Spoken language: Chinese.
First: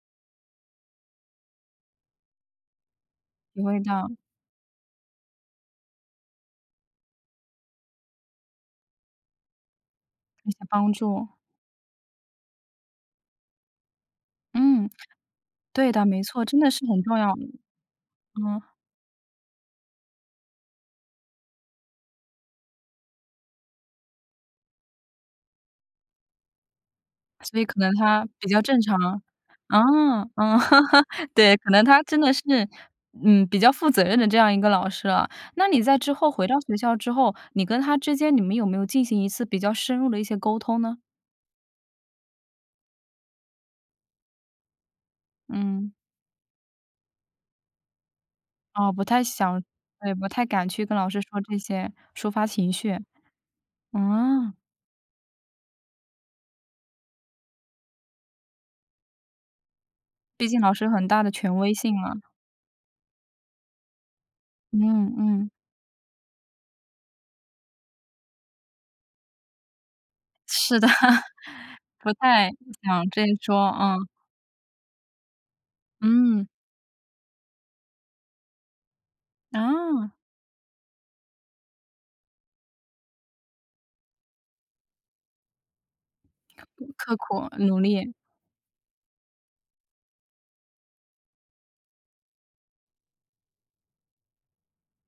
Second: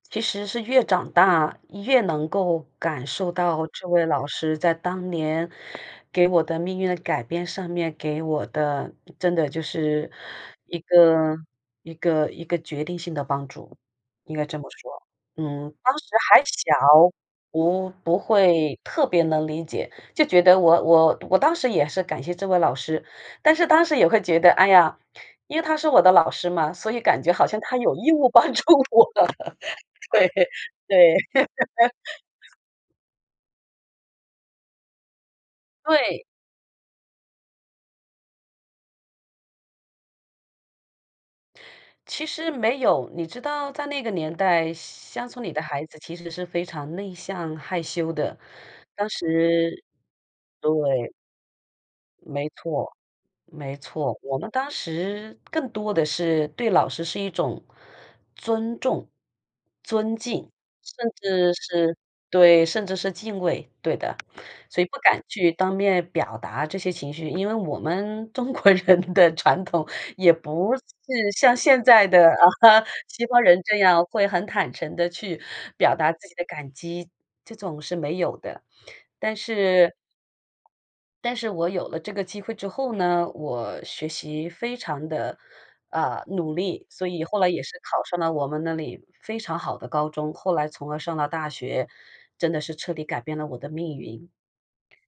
其实是越长大越能够感受体到会这位到。老师在当年给我的命运的改变上面给我的，真的就是一些一帮助。个一个一个决定性的帮助，应该这么嗯，说。嗯，对当的，时没还错，真的小，是很重要。不不嗯。会特别能理解，就觉得我我我当时也是感谢这位老师，但是当时也会觉得，哎呀，因为他是我的老师嘛，所以感觉好像所以他可能有义他务比帮较助正常，我，啊，对，啊，对。对，可能他真 的是，嗯，比较负责任的这样一个老师啊。那你在之对。后回到学校之后，你跟他之间，你们有没有进行一次比较深入地一些沟通呢？其实没有，你知道在那个年代，乡村里的孩嗯。子其实是非常内向害羞的，哦，不当太想，时也不太敢去跟老对。师说这些，抒发没情绪。错，没错，我们嗯。当时更多的是对老师是一种尊重、尊毕敬，竟老师很甚大的至权威性是嘛。对，甚至是敬畏，对的，所以不嗯敢嗯。去当面表达这些情绪。因为我们中国人的传统也不是的，是像现在不的，太啊，想这西一方人桩这啊。样会很坦诚地去表达自己的嗯。感激，这种是没有的，但是啊。但是我有了这个机会之后呢，我学习非常的，呃，努力，所刻刻以后来苦也是努考力。上了我们那里非常好的高中，后来从而上了大学，真的是彻底改变了我的命运。